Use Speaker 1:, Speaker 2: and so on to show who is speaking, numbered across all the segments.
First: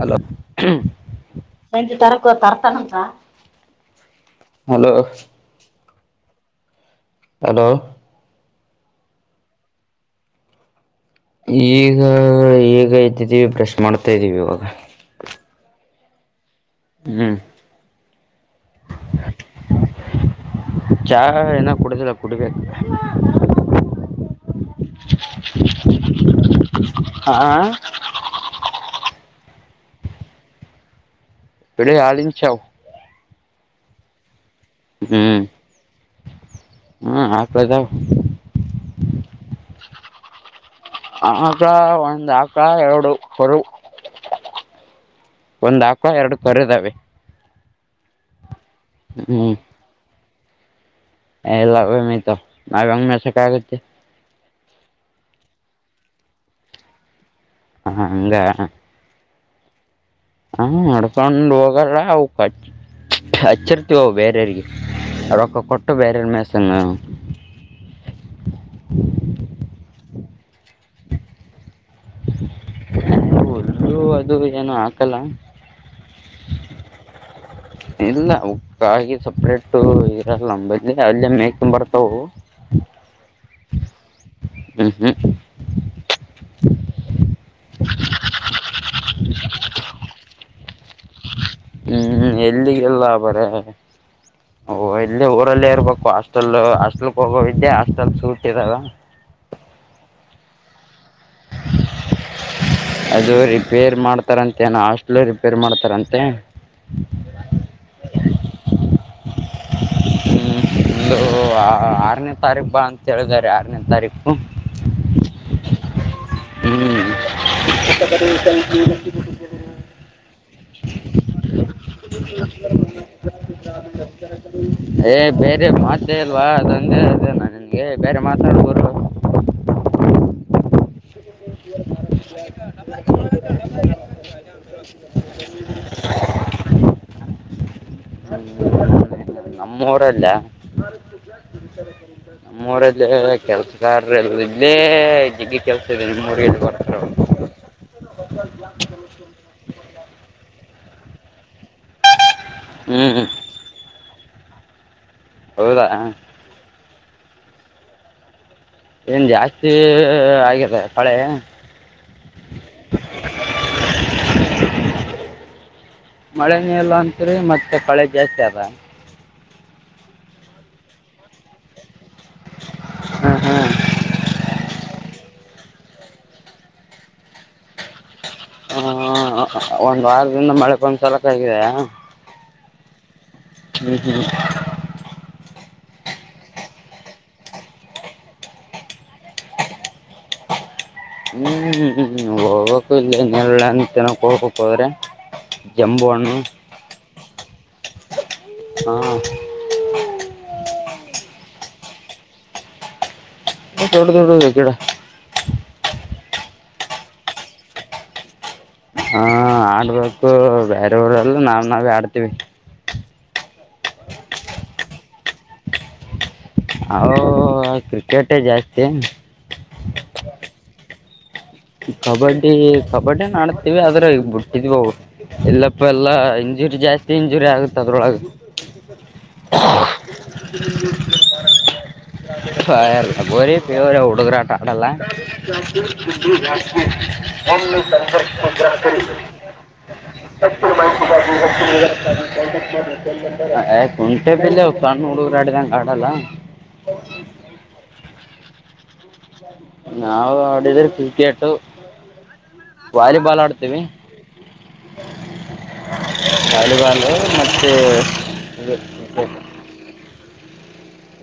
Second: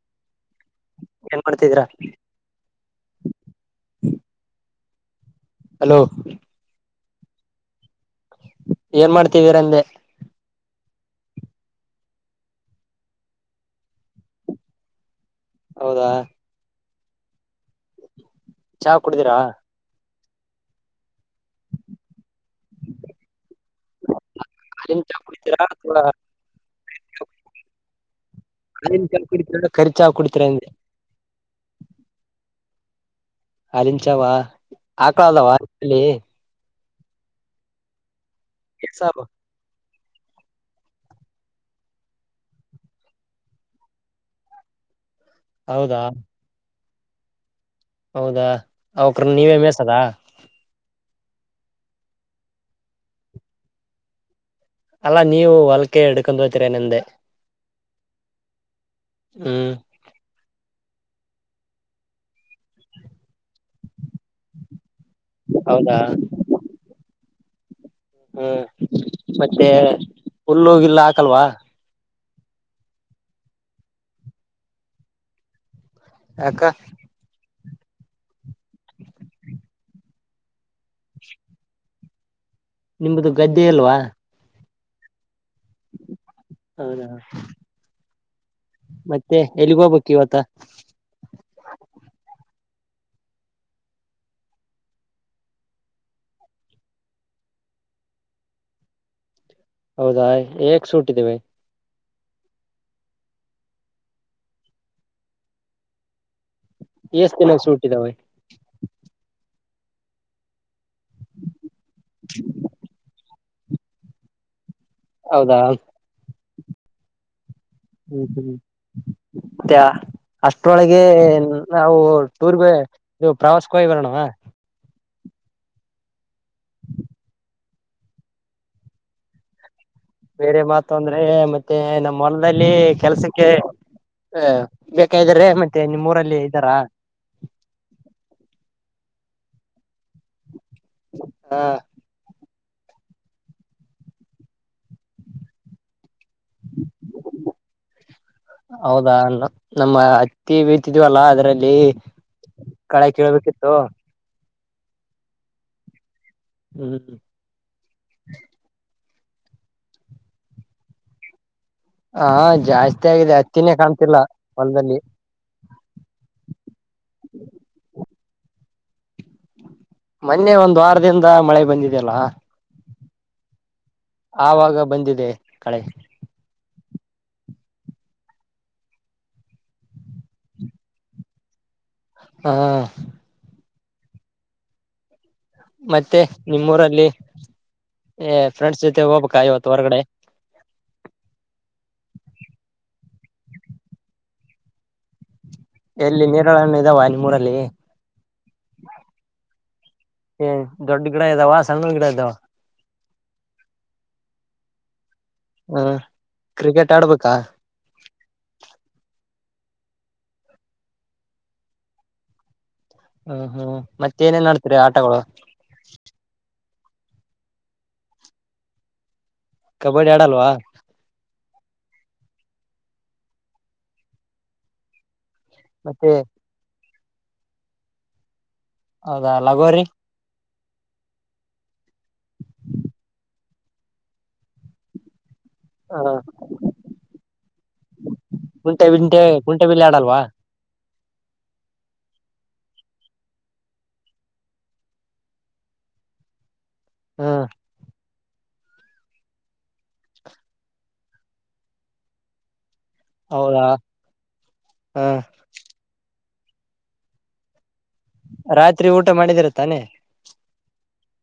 Speaker 1: hello
Speaker 2: ಏನ್ ಮಾಡ್ತಿದೀರಾ
Speaker 1: ಹಚ ತರಕ್ಕ ತರ್ತಣಂತ
Speaker 2: ಹ್ಮ
Speaker 1: ಹಲೋ
Speaker 2: ಹಲೋ
Speaker 1: ಹಲೋ
Speaker 2: ಏನ್ ಮಾಡ್ತೀವಿ ರಂದೆ
Speaker 1: ಈಗ ಈಗ ಇದ್ದಿದ್ದೀವಿ ಬ್ರಷ್ ಮಾಡ್ತಾ ಇದ್ದೀವಿ ಇವಾಗ
Speaker 2: ಹೌದಾ
Speaker 1: ಹ್ಮ್
Speaker 2: ಚಾ ಕುಡ್ದಿರಾ
Speaker 1: ಚಾ ಏನ ಕುಡುದಿಲ್ಲ ಕುಡಿಬೇಕ
Speaker 2: ಅದನ್ ಚಾ ಕುಡ್ತೀರಾ ತಥಡ
Speaker 1: ಹಾ
Speaker 2: ಅದ ಚ ಕುಡತಿರ ಖರ್ಚಾ ಕುಡತೀರಾಗೆ
Speaker 1: ಎಡ ಹಳಚಾವ
Speaker 2: ಅಲ್ಲಿನ್ಚಾವ ಹಾಕಳ
Speaker 1: ಹ್ಮ್
Speaker 2: ಅದವಾ ಅಲ್ಲಿ
Speaker 1: ಹ್ಮ್ ಹಾಕ್ದಾವ
Speaker 2: ಹಸಬ
Speaker 1: ಆಕ್ಕ ಒಂದ್ ಅಕ್ಕ ಎರಡು ಹೊರು ಒಂದ್
Speaker 2: ಹೌದಾ
Speaker 1: ಹಾಕ ಎರಡು ಕರದಾವೆ
Speaker 2: ಹೌದಾ ಅವಕ್ರ ನೀವೇ ಮೇಸದ
Speaker 1: ಹಲ್ಲಭಮಿತ ಆಂಗ್ ಮಸ ಕಗ
Speaker 2: ಅಲ್ಲಾ ನೀವು ಹೊಲ್ಕೆ ಹಿಡ್ಕೊಂಡು ಹೋತೀರಾ ನಿಂದೆ
Speaker 1: ಹ ಹಂಗ
Speaker 2: ಹ್ಮ್
Speaker 1: ಹಾ ಅಡುಕೊಂಡುವೋಗ ಹಕ ಹಚ್ಚರ್ತಗವು ಬೇರೆರ್ಗೆ ಅ ಒಕ್ಕ ಕೊಟ್ಟ
Speaker 2: ಹೌದಾ
Speaker 1: ಬೇರೆರ್ ಮೇಸಂಗ
Speaker 2: ಹ್ಮ್ ಮತ್ತೆ ಹುಲ್ಲೋಗಿಲ್ಲ ಹಾಕಲ್ವಾ
Speaker 1: ಒಲ್ಲೂ ಅದು ಏನು ಹಾಕಲ್ಲ
Speaker 2: ಅಕ್ಕ
Speaker 1: ಇಲ್ಲ ಕಾಗಿಿ ಸಪ್ರೇಟ್ ಇರಲ್ಲ ನದ ಅಲ್ಲ ಮೇೇಕ ತ ಬರ್ತವು
Speaker 2: ನಿಮ್ದ ಗದ್ದೆ ಅಲ್ವಾ
Speaker 1: ಹ್ಮ್ ಹ್ಮ್
Speaker 2: ಹೌದಾ ಮತ್ತೆ ಎಲ್ಲಿಗ ಹೋಗ್ಬೇಕು ಇವತ್ತ
Speaker 1: ಇಲ್ಲಿಗೆಲ್ಲ ಬರ ಓ ಇಲ್ಲಿ ಊರಲ್ಲೇ ಇರ್ಬೇಕು ಹಾಸ್ಟೆಲ್ ಹಾಸ್ಟೆಲ್ಕ್ ಹೋಗೋವಿದ್ಯಾ ಹಾಸ್ಟೆಲ್ ಸೂಟ್ ಇದಾವ
Speaker 2: [inaudible] ಹೌದಾ ಹಏಕ್ ಸೂಟ್್ದೇವೆ
Speaker 1: ಅದು ರಿಪೇರ್ ಮಾಡ್ತಾರಂತೆಏನ ಹಾಸ್ಟ್ಲ್ ರಿಪೇರ್ ಮಾಡ್ತಾರಂತೆ
Speaker 2: ಎಷ್ಟ ತಿಿನಕ್ಕೆ ಸೂಟ್ಟಿದಾವ [inaudible]
Speaker 1: ಹ್ಮ್ ಒಂದು ಆರನೇ ತಾರೀಕು ಬಾ ಅಂತ ಹೇಳಿದಿದ್ದಾರೆ ಆರನೇ ತಾರೀಕು
Speaker 2: ಹೌದಾ ಹ್ಮ್ ಹ್ಮ್ ಮತ್ತೆ
Speaker 1: ಹ್ಮ್ಟಟ್ಟ
Speaker 2: ಅಷ್ಟ್ರೊಳಗೆ ನಾವು ಟೂರ್ಗೆ ಇದು ಪ್ರವಾಸಗೋಗ ಬರೋಣವಾ
Speaker 1: ಏ್ ಬೇರೆ ಮಾತ ಇಲ್ವಾ ಅದಂದ ಅ ನ ನಿನ್ಗೆ ಬೇರೆ ಮಾತಾಡ್ರು
Speaker 2: ಬೇರೆ ಮಾತು ಅಂದ್ರೆ ಮತ್ತೆ ನಮ್ಮ ಹೊೊಲದಲ್ಲಿ ಕೆಲ್ಸಕ್ಕೆ ಹ ಬೇಕ ಇದ್ದಾರೆ ಮತ್ತೆ ನಿಮ್ಮ್ೂರಲ್ಲಿ ಇದ್ದಾರಾ
Speaker 1: ಹ್ಮ ನಮ್ಮ ಊರಲ್ಲ
Speaker 2: ಹ
Speaker 1: ನಮ್ಮ ೂರಲ್ಲಿ ಕೆಲ್ಸಗಾರ್ ಎಲ್ಲ ಇದೇ ಜಗ ಕೆಲ್ಸ ಇ ಮುಡದು ಕೊ
Speaker 2: ಹೌದಾ ನಮ್ಮ ಹತ್ತಿ ಬೀತಿದವಲ್ಲಾ ಅದರಲ್ಲಿ ಕಡೆ
Speaker 1: ಹ್ಞೂ
Speaker 2: ಕಳ್ಬೇಕಿತ್ತು
Speaker 1: ಹೌದಾ
Speaker 2: ಹ್ಮ್
Speaker 1: ಏನ್ ಜಾಸ್ತಿ ಆಗಿದೆ ಪಳೆ
Speaker 2: ಹಾ ಜಾಸ್ತಿ ಆಗಿದೆ ಹತ್ತಿನೇ ಕಾಣ್ತಿಲ್ಲ ಹೊಲದಲ್ಲಿ
Speaker 1: ಮಳೆ ನೀಲ್ಲ ಅಂತರಿ ಮತ್ತೆ ಪಳೆ ಜಾಸ್ತಿ ಅದ
Speaker 2: ಮೊನ್ನೆ ಒಂದ್ ವಾರದಿಂದ ಮಳೆ ಬಂದಿದೆಯಲ್ಲ
Speaker 1: ಹ್ಮ್ ಹ್ಮ್
Speaker 2: ಆವಾಗ ಬಂದಿದೆ ಕಳೆ
Speaker 1: ಹ ಒಂದ್ ವಾರದಿಂದ ಮಳೆ ಬಂದ್ ಸಲಕ ಆಗಿದೆಯಾ
Speaker 2: ಹಾ
Speaker 1: ಹ
Speaker 2: ಮತ್ತೆ ನಿಮ್ಮೂರಲ್ಲಿ ಏ ಫ್ರೆಂಡ್ಸ್ ಜೊತೆ ಹೋಗ್ಬೇಕ ಇವತ್ತು ಹೊರಗಡೆ
Speaker 1: ಹ್ಮ್್ಮ್ ಹೋಗ್ಬೇಕು ಇಲ್ಲ ನ್ನಲ್ಲ ಅ ತನಕ್ ಹೋಗ್ಬೇಕಕ್ ಅವ್ರೆ
Speaker 2: ಎಲ್ಲಿ ನೀರಳ್ಣ ಇದಾವ ನಿಮ್ಮೂರಲ್ಲಿ
Speaker 1: ಹಾಂ
Speaker 2: ಏ ದೊಡ್ಡ ಗಿಡ ಇದ್ದಾವ ಸಣ್ಣ ಗಿಡ ಇದ್ದಾವ
Speaker 1: ದಡ ದಡದ ಕಡ
Speaker 2: ಹಾ ಕ್ರಿಕೆಟ್ ಆಡ್ಬೇಕಾ
Speaker 1: ಹಾ ಆಡ್ಬೇಕು ಬೇರೆವರೆಲ್ಲ ನಾವ್ ನಾವೇ ಆಡ್ತೀವಿ
Speaker 2: ಹ್ಮ್ ಹ್ಮ್ ಮತ್ತೆ ಏನೇನ್ ಮಾಡಡ್ತೀರಿ ಆಟಗಳು
Speaker 1: ಹ ಕ್ರಿಕೆಟೇ ಜಾಸ್ತಿ
Speaker 2: ಕಬಡ್ಡಿ ಆಡಲ್ವಾ
Speaker 1: ಕಬಡ್ಡಿ ಕಬಡ್ಡಿಾಡ್ತೀವಿ ಆದ್ರೆ ಈ ಬಿಟ್ಟಿದ್ವ ಇಲ್ಲಪ್ಪ
Speaker 2: ಮತ್ತೆ
Speaker 1: ಎಲ್ಲಾ ಇಂಜುರಿ ಜಾಸ್ತಿ ಇಂಜುರಿ ಆಗುತ್ತ ಅದ್ರೊಳಗೆ
Speaker 2: ಹೌದಾ ಲಗೋರಿ
Speaker 1: ಹ್ಮ ಹರ್ ಬರಿ ಪವರಿ ಹಡುಗರಾಟ ಆಟಲ್ಲ
Speaker 2: ಹಾ
Speaker 1: ಒಂದು ಸಂಂಬರ್
Speaker 2: ಕುಂಟೆ ಬಿಂಟೆ ಕುಂಟೆ ಬಿಲ್ಲೆ ಆಡಲ್ವಾ [unintelligible]
Speaker 1: ಕುಂಟೆ ಬೆಲೆ ಸಣ್ಣು ಹುಡುಗರು ಆಡ್ಗಂ ಆಡಲ್ಲ
Speaker 2: ಹಾ
Speaker 1: ನಾವವು ಆಡಿದ್ರ ಕರ್ಕಟು ವಾಲಿಬಾಲ್
Speaker 2: ಹೌದಾ
Speaker 1: ಆಡ್ತೀವಿ
Speaker 2: ಹ್ಮ್
Speaker 1: ವಾಲಿಬಾಲ್ ಮೆ
Speaker 2: ರಾತ್ರಿ ಊಟ ಮಾಡಿದಿರ ತಾನೆ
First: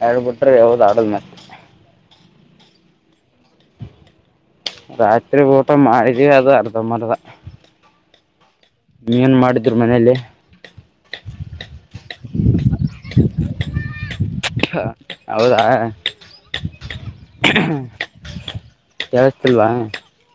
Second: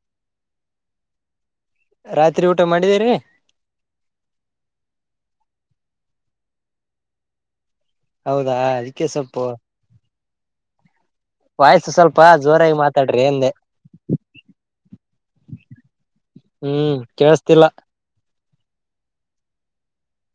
Speaker 1: ಹೇಳ್ಬಿಟ್ರಿ ಹೌದ್ ಆಡುದ್ ಮತ್ತೆ
Speaker 2: ರಾತ್ರಿ ಊಟ ಮಾಡಿದೀರಿ
Speaker 1: ರಾತ್ರಿ ಬೂಟ ಮಾಳ ಅದು ಅರ್ಧ ಮರ್ದ
Speaker 2: ಹೌದಾ ಅದಕ್ಕೆ
Speaker 1: ಏನ್
Speaker 2: ಸ್ವಲ್ಪ
Speaker 1: ಮಾಡಿದ್ರು ಮನೇಲಿ
Speaker 2: ವಾಯಸು ಸ್ವಲ್ಪ ಜೋರಾಗಿ ಮಾತಾಡ್ರಿ ಎಂದೆ
Speaker 1: ಹೌದಾ
Speaker 2: ಹ್ಮ್ ಕೇಳಸ್ತಿಲ್ಲ
Speaker 1: ಯತಲ್ವಾ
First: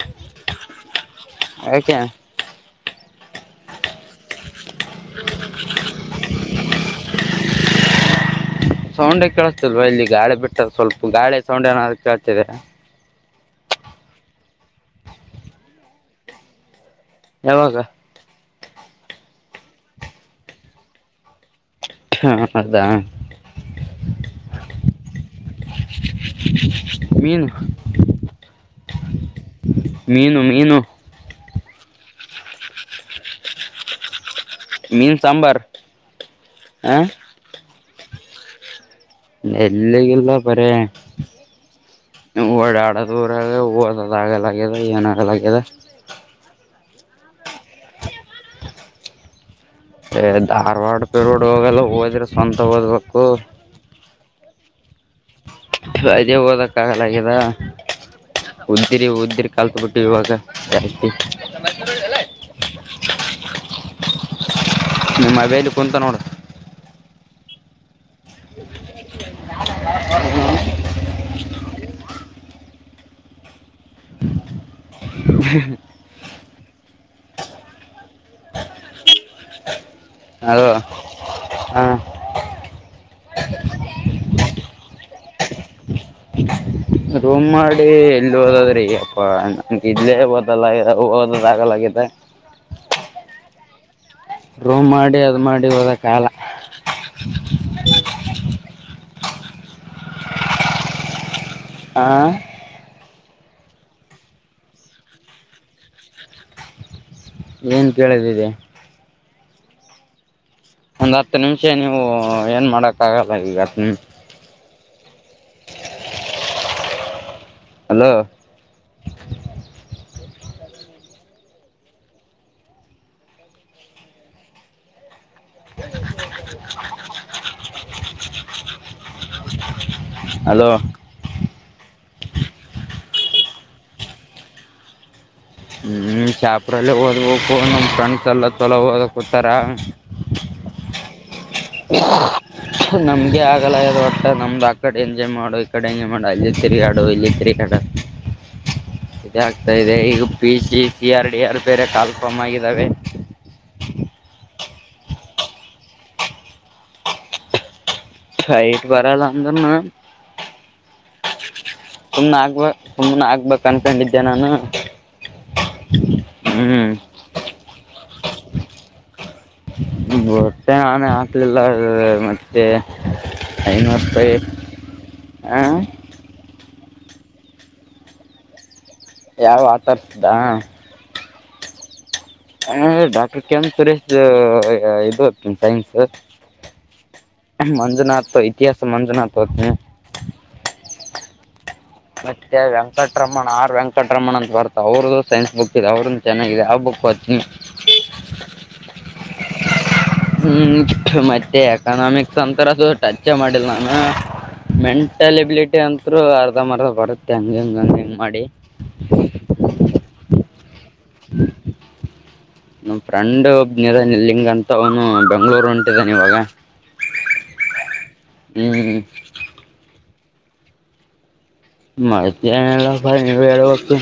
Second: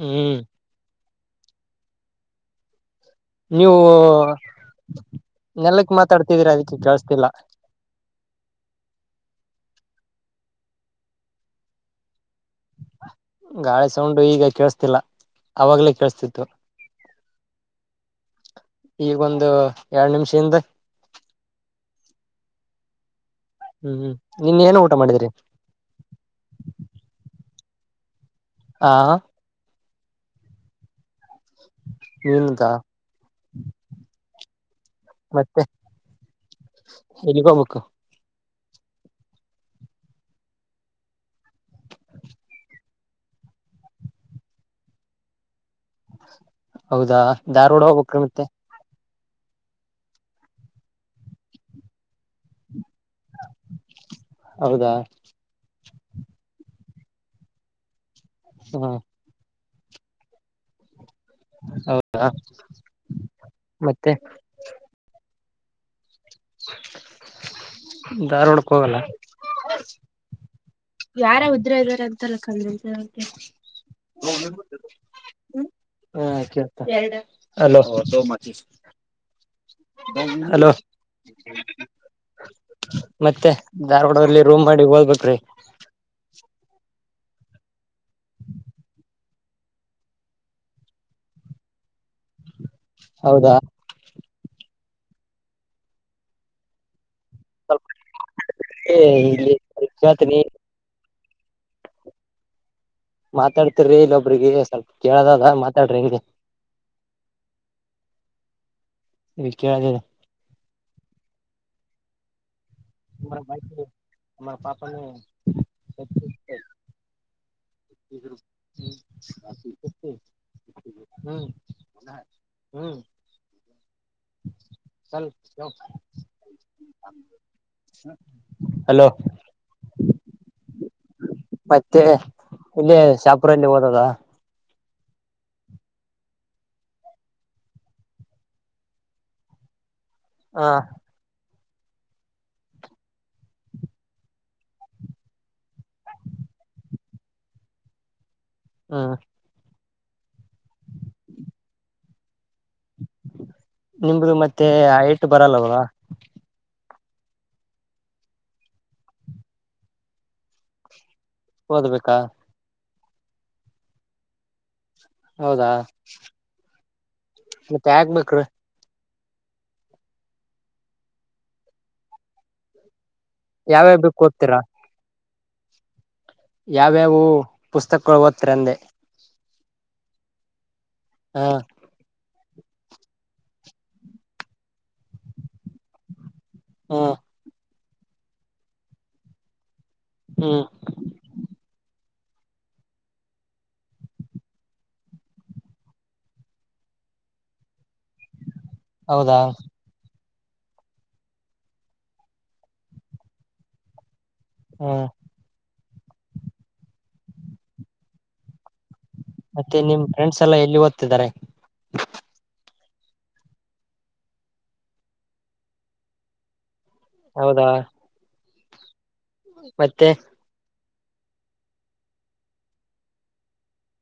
Speaker 2: ಹ್ಮ್
Speaker 1: ಕ್ಕೆೆ
Speaker 2: ನೀವು ನೆಲಕ್ ಮಾತಾಡ್ತಿದೀರಾ ಅದಕ್ಕೆ ಕಳ್ಸ್ತಿಲ್ಲ
Speaker 1: ಸೌಂಡೆ ಕೇಳಿಸತಲ್ವಾ ಇಲ್ಲಿ ಗಾಳಿ ಬಿಟ್ಟದ ಸ್ವಲ್ಪ ಗಾಳಿ ಸೌಂಡೆ ಏನಾದ ಕೇಳ್ತಿದಾ
Speaker 2: ಗಾಳಿ ಸೌಂಡು ಈಗ ಕೇಳಸ್ತಿಲ್ಲ ಅವಾಗಲೇ ಕೇಳ್ಸ್ತಿತ್ತು
Speaker 1: ಯಾವಾಗ
Speaker 2: ಈಗೊಂದು ಎರಡ್ ನಿಮಿಷ ಇಿಂದ
Speaker 1: ಹಾ ಅದಾ
Speaker 2: ಹ್ಮ್್ಮ್ ನೀನ್ ಏನ ಊಟ ಮಾಡಿದಿರಿ
Speaker 1: ಮೀನು ಮೀನು ಮೀನು
Speaker 2: ನಿನ್ದಾ
Speaker 1: ಚಿಕ್ ಚಿಕ್ ಮೀನ್ ಸಾಂಬಾರ
Speaker 2: ಮತ್ತೆ
Speaker 1: ಹಾಂ
Speaker 2: ಎಲ್ಲಿಗ್ ಹೋಗ್ಬೇಕು
Speaker 1: ಎಲ್ಲಗಲ್ಲ ಪರ ಒಡಡ ದೂರ ಹದ ತಾಗ ಲಾಗ ಹೊ ಜನಾಗ ಲಾಗದ
Speaker 2: ಹೌದಾ ದಾರ್ೋಡ ಹೋಗಬ್ರ ಮತ್ತೆ
Speaker 1: ಧಾರ್ವಾಡ್ ಪಿರ್ವರ್ಡ್ ಹೋಗೆಲ್ಲ ೋದ್ರೆ ಸ್ವಂತ ಓದ್ಬೇಕು
Speaker 2: ಹೌದಾ
Speaker 1: ರಜೆ ಓದಕ್ ಆಗಲಿದ
Speaker 2: ಹ್ಮ
Speaker 1: ಉದ್ದಿರಿ ಉದ್ದಿರ್ ಕಾಲ್ಕ ಬಿಟ್ಟು ಇವಾಗ
Speaker 2: ಹೌದಾ ಮತ್ತೆ
Speaker 1: ನಿಮ್ಮ ಅವೈಲ್ ಕುಂತನ ನೋಡ
Speaker 2: ಧಾರವಾಡ ಕೆ ಹೋಗಲ್ಲ ಯಾರ ಉದ್ರ ಇದಾರೆ ಅಂತಲ್ಲ ಕ ಊರು ಅವ್ರು ಹ [unintelligible] ಅಲೋ
Speaker 1: ಅದ ಹಾ
Speaker 2: ಮತ್ತೆ ಧಾರವಾಡಲ್ಲಿ ರೂಮ್ ಮಾಡಿ ಹಓದಬೇಕ್ರೀ
Speaker 1: ರೂಮ್ ಮಾಡಿ ಎಲ್ಲಿ ಹೋದಾದ್ರಿ ಇತ್ತ ಜಾಗ ಲಗಿತ
Speaker 2: ಹೌದಾ
Speaker 1: ರೂಮ್ ಮಾಡಿ ಅದ್ ಮಾಡಿ ಹದಕ್ಕಾಲ
Speaker 2: ಸ್ವಲ್ಪ ಇಲ್ಲಿ ಪಶ್ವತಿ ನೀ
Speaker 1: ಹ
Speaker 2: ಮಾತಾಡ್ತಿರಿ ಇಲ್ಲೊಬ್ರಿಗೆ ಸ್ವಲ್ಪ ಕೇಳದದ ಮಾತಾಡ್ರಿ ಹಂಗೆ
Speaker 1: ಏನ್ ಕೇಳದಿದೆ
Speaker 2: ಈ ಕದಲ್ಲ
Speaker 1: ಒಂದ್ ಹತ್ತು ನಿಮಿಷ ನೀವು ಏನ್ ಮಾಡಕ್ ಆಗಲ್ಲ ಈಗತ್ ಹತ್ತು
Speaker 2: ಪಾಪ್
Speaker 1: ಹಲೋ
Speaker 2: [unintelligible] ಹ್ಮ್ ಹ್ಮ್ ಹಾಲ್ ಹಲೋ
Speaker 1: ಹೆಲೋ
Speaker 2: ಮತ್ತೆ ಇಲ್ಲಿ ಶಾಪುರಲ್ಲಿ ಓದದ
Speaker 1: ಹ್ಮ ಶಾಪೂರ ಅಲ್ಲಿ ಓದಬೇಕು ನಮ್ಮ ಫ್ರೆಂಡ್ಸ್ ಎಲ್ಲ ಚಲೋ ಓದಕೂತಾರ
Speaker 2: ಹ
Speaker 1: ಹಾ [unintelligible] ನಮ್ಗೆ ಆಗಲ್ಲ ಆಗ್ದ್ಯ ಅಟ್ಟ ನಮ್ದು ಆಕಡೆ ಎಂಜಾಯ್ ಮಾಡು ಈ ಕಡೆ ಎಂಜಾಯ್ ಮಾಡು ಅಲ್ಲಿ ತಿರುಗಾಡು ಇಲ್ಲಿ ತಿರುಗಾಡು
Speaker 2: ಹಾ
Speaker 1: ಇದಾಗ್ತಾ ಇದೆ ಈಗ P C C R D R ಬೇರೆ ಕಾಲ್ಫಮ್ ಆಗಿದ್ದಾವೆ
Speaker 2: ನಿಮ್ದು ಮತ್ತೆ ಹೈಟ್ ಬರಲ್ಲ ಅಲ
Speaker 1: ಹೈಟ್ ಬರಲ್ಲ ಅಂದ್ರನು
Speaker 2: ಓದ್ಬೇಕಾ
Speaker 1: ಸುಮ್ನೆ ಆಗ್ಬೇಕ್ ಸುಮ್ನೆ ಆಗ್ಬೇಕಕ್ ಅನ್ಕೊಂಡಿದ್ದೆ ನಾನು
Speaker 2: ಹೌದಾ
Speaker 1: ಹ್ಮ್
Speaker 2: ಮತ್ತೆ ಹಾಕ್ಬೇಕು ರಿ
Speaker 1: ಬುಟ್ಟೆ ನಾನೇ ಹಾಕ್ಲಿಲ್ಲ ಮತ್ತೆ
Speaker 2: ಯಾವ್ಯಾವ ಬುಕ್ ಓದ್ತೀರಾ
Speaker 1: ಹ
Speaker 2: ಯಾವ್ಯಾವ ಪುಸ್ತಕಗಳು ಓದ್ತರಿ ಅಂದೆ
Speaker 1: ಯಾವ ಆಥರ್ ದ
Speaker 2: ಹಾ
Speaker 1: ಹ ಡಾಕ್ಟರ್ ಕೆ ಎಂ ಸುರೇಶ್ ಇದು ಸೈನ್ಸ್
Speaker 2: ಹಾ
Speaker 1: ಮಂಜುನಾಥ ಇತಿಹಾಸ ಮಂಜುನಾಥ ಓದ್ತೀನಿ
Speaker 2: ಹ್ಮ್
Speaker 1: ಮತ್ತೆ ವೆಂಕಟರಮಣ ಆರ್ ವೆಂಕಟರಮಣ ಅಂತ ಬರ್ತ ಅವ್ರರು್ದು ಸೈನ್ಸ್ ಬುಕ್ ಇದೆ ಅವರು ಚೆನ್ನಾಗಿದೆ ಆ ಬುಕ್ ಗೊತ್ತಿಲ್ಲ
Speaker 2: ಹೌದಾ
Speaker 1: ಹ್ಮ್ ಮತ್ತೆ ಎಕನಾಮಿಕ್ಸ್ ಅಂತರ ಅದು ಟಚ್ ಮಾಡಲ್ ನಾನು
Speaker 2: ಹ್ಮ್
Speaker 1: ಮೆಂಟಲ್ ಎಬಿಲಿಟಿ ಅಂತರು ಅರ್ಧ ಮರ್ಧ ಬರುತ್ತೆ ಹಂಗ ಹಂಗ ಹಂಗ ಹೆಂಗ್ ಮಾಡಿ
Speaker 2: ಮತ್ತೆ ನಿಮ್ ಫ್ರೆಂಡ್ಸ್ ಎಲ್ಲ ಎಲ್ಲಿ ಓದ್ತಿದ್ದಾರೆ
Speaker 1: ನಮ್ಮ ಫ್ರೆಂಡ್ ಒಬ್ನ ಇಲ್ಲಿಂಗಂತ ಅವನು ಬೆಂಗ್ಳೂರು ಹೊಂಟಿದಾನ ಇವಾಗ
Speaker 2: ಹೌದಾ
Speaker 1: ಹ್ಮ
Speaker 2: ಮತ್ತೆ
Speaker 1: ಮತ್ತೇನು ಇಲ್ಲಪ ನೀವೇ ಹೇಳ್ಬೇಕು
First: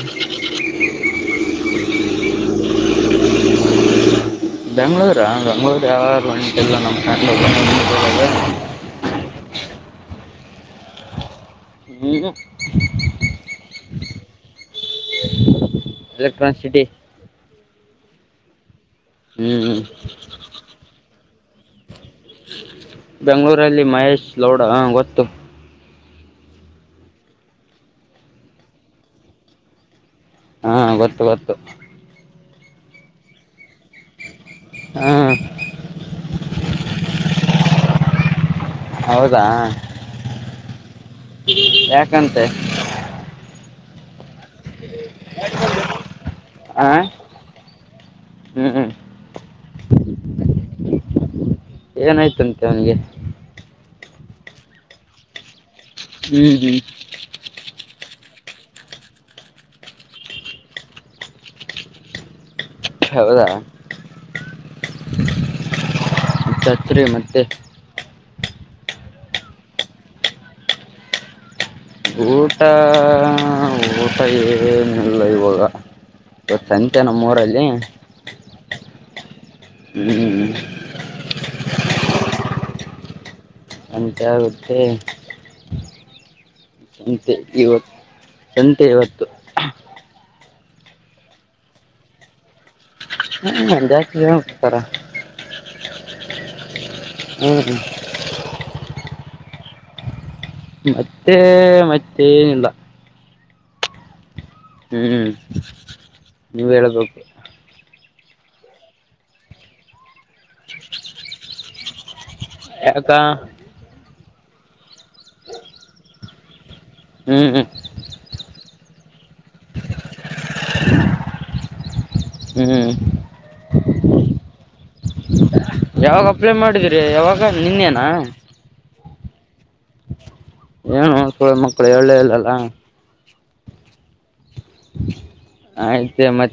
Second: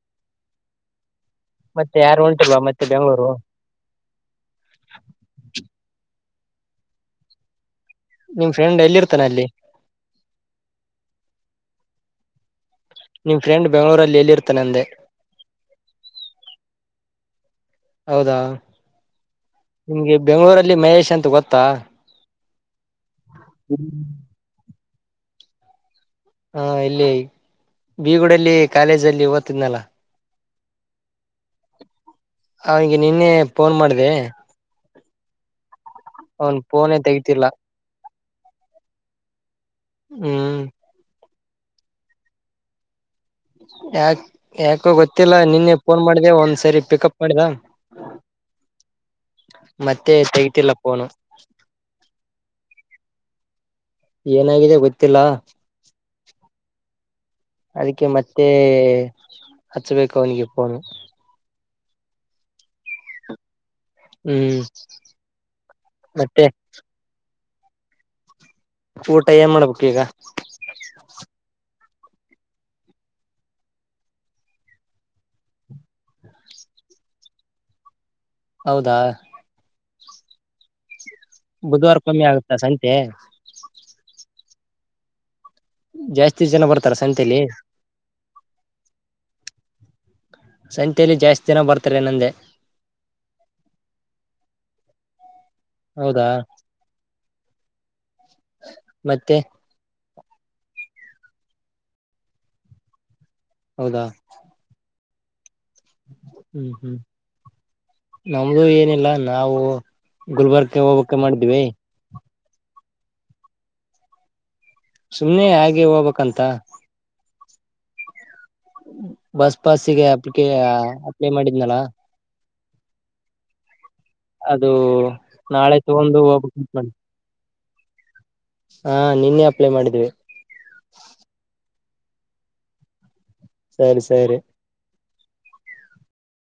Speaker 2: ಮತ್ತೆ ಯಾರು ಒಂಟಿಲ್ಲ ಮತ್ತೆ ಬೆಂಗ್ಳೂರು
Speaker 1: ಬೆಂಗ್ಳೂರ ಬೆಂಗ್ಗಳೂರು ಯಾವಾರು ಒಂಟಿಲ್ಲ ನಮ್ಮ ಬಂಗ್ಳೂ
Speaker 2: ನಿಮ್ ಫ್ರೆಂಡ್ ಎಲ್ಲಿ ಇರ್ತಾನ ಅಲ್ಲಿ
Speaker 1: ಹ್ಮ
Speaker 2: ನಿಮ್ ಫ್ರೆಂಡ್ ಬೆಂಗಳೂರಲ್ಲಿ ಎಲ್ಲಿ ಇರ್ತಾನ ಅಂದೆ
Speaker 1: ಎಲೆಕ್ಟ್ರಾನ್ ಸಿಟಿ
Speaker 2: ಹೌದಾ
Speaker 1: ಹ್ಮ್
Speaker 2: ನಿಮ್ಗೆ ಬೆಂಗಗಳೂರಲ್ಲಿ ಮಹೇಶ್ ಅಂತ ಗೊತ್ತಾ
Speaker 1: ಬೆಂಗಳೂರಲ್ಲಿ ಮಹೇಶ್ ಗೌಡ ಹ ಗೊತ್ತು
Speaker 2: ಹಾ ಇಲ್ಲಿ ಬೀಗೂಡಲ್ಲಿ ಕಾಲೇಜಲ್ಲಿ ಓದುತ್ತಿದ್ದ ಅಲ್ಲ
Speaker 1: ಹಾ ಗೊತ್ತು ಗೊತ್ತು
Speaker 2: ಅವನ್ಿಗೆ ನಿನ್ನೆ ಫೋನ್ ಮಾಡ್ದ
Speaker 1: ಹಾ
Speaker 2: ಅವನ್ ಫೋನ್ ಗಟ್ಟಲ್ಲ
Speaker 1: ಹೌದಾ ಯಾಕಂತೆ
Speaker 2: ಯಾ ಯಾಕೋ ಗೊತ್ತಿಲ್ಲ ನಿನ್ನೆ ಫೋನ್ ಮಾಡಿ ಒಂದ್ಸರಿ
Speaker 1: ಆ
Speaker 2: ಪಿಕಪ್ ಮಾಡಿದಾ
Speaker 1: ಹ್ಞೂ
Speaker 2: ಮತ್ತೆ ತೆಗತಿಲ್ಲ ೋನು
Speaker 1: ಏನಾಯ್ತುಂತೆ ಅವನಿಗೆ
Speaker 2: ಏನಾಗಿದೆ ಗೊತ್ತಿಲ್ಲ
Speaker 1: ಹ್ಮ್ ಹ್ಮ್
Speaker 2: ಅದಕ್ಕೆ ಮತ್ತೆ ಹಚ್ಬೇಕು ಅವನಿಗೆ ಫೋನು
Speaker 1: ಹೌದಾ
Speaker 2: ಹ್ಮ್ ಮತ್ತೆ
Speaker 1: ಚಚ್ರಿ ಮತ್ತೆ
Speaker 2: ಊಟ ಏನ್ ಮಾಡ್ಬೇಕು ಈಗ
Speaker 1: ಗಊಟಾ ಗಊಟಾಯ ನಿಲ್ಲಯವಾಗ ಇ ಸಂಚ ನಮ್ಮ ಮೂೂರಲ್ಲಿ
Speaker 2: ಹೌದಾ
Speaker 1: ಹ್ಮ್್ಮ
Speaker 2: ಬುಧವಾರಕ್ಕೊಮ್ಮೆ ಆಗುತ್ತಾ ಸಂತೆ
Speaker 1: ಅಂತ ಆಗುತ್ತೆ
Speaker 2: ಜಾಸ್ತಿ ಜನ ಬರ್ತಾರ ಸಂತಲಿ
Speaker 1: ಎಂತೆ ಇವತ್ತು
Speaker 2: ಸಂತೆಯಲ್ಲಿ ಜಾಸ್ತಿ ದಿನ ಬರ್ತಾರೆ ನಂದೆ
Speaker 1: ಪರ
Speaker 2: ಹೌದಾ
Speaker 1: ಹ್ಮ್
Speaker 2: ಮತ್ತೆ
Speaker 1: ಮತ್ತೆ ಮತ್ತೆ ಏನಿಲ್ಲ
Speaker 2: ಹೌದಾ
Speaker 1: ಹ್ಮ್ ನೀವ್
Speaker 2: ಹ್ಮ್ ಹ್ಮ್
Speaker 1: ಹೇಬೇಕು
Speaker 2: ನಮ್ದು ಏನಿಲ್ಲ ನಾವು ಗುಲ್ಬರ್ಗ್ಗೆ ಹೋಗ್ಕ್ಕೆ ಮಾಡಿದೀವಿ
Speaker 1: ಹಕ್ಕ
Speaker 2: ಸುಮ್ನೆ ಹಾಗೆ ಹೋಗ್ಬೇಕಕ್ಂತ
Speaker 1: ಹ್ಮ್ ಹ್ಮ್
Speaker 2: ಬಸ್ ಪಸ್ಗೆ ಅಪ್ಲಿಕೆ ಅಪ್ಲೈ ಮಾಡಿದ್ನಲ
Speaker 1: ಹ್ಮ್
Speaker 2: ಅದು ನಾಳೆ ತಗೊಂಡು ಹಬಿ
Speaker 1: ನಿನ್ನೇನಾ
Speaker 2: ಹಾ ನಿನ್ನೆ ಅಪ್ಲೈ ಮಾಡಿದ್ವಿ
Speaker 1: ಕುಳಳ್ಳ ಇಲ್ಲಲ್ಲ
Speaker 2: ಸರಿ ಸರಿ
Speaker 1: ಆಯ್ತ ಮತ್ತೆ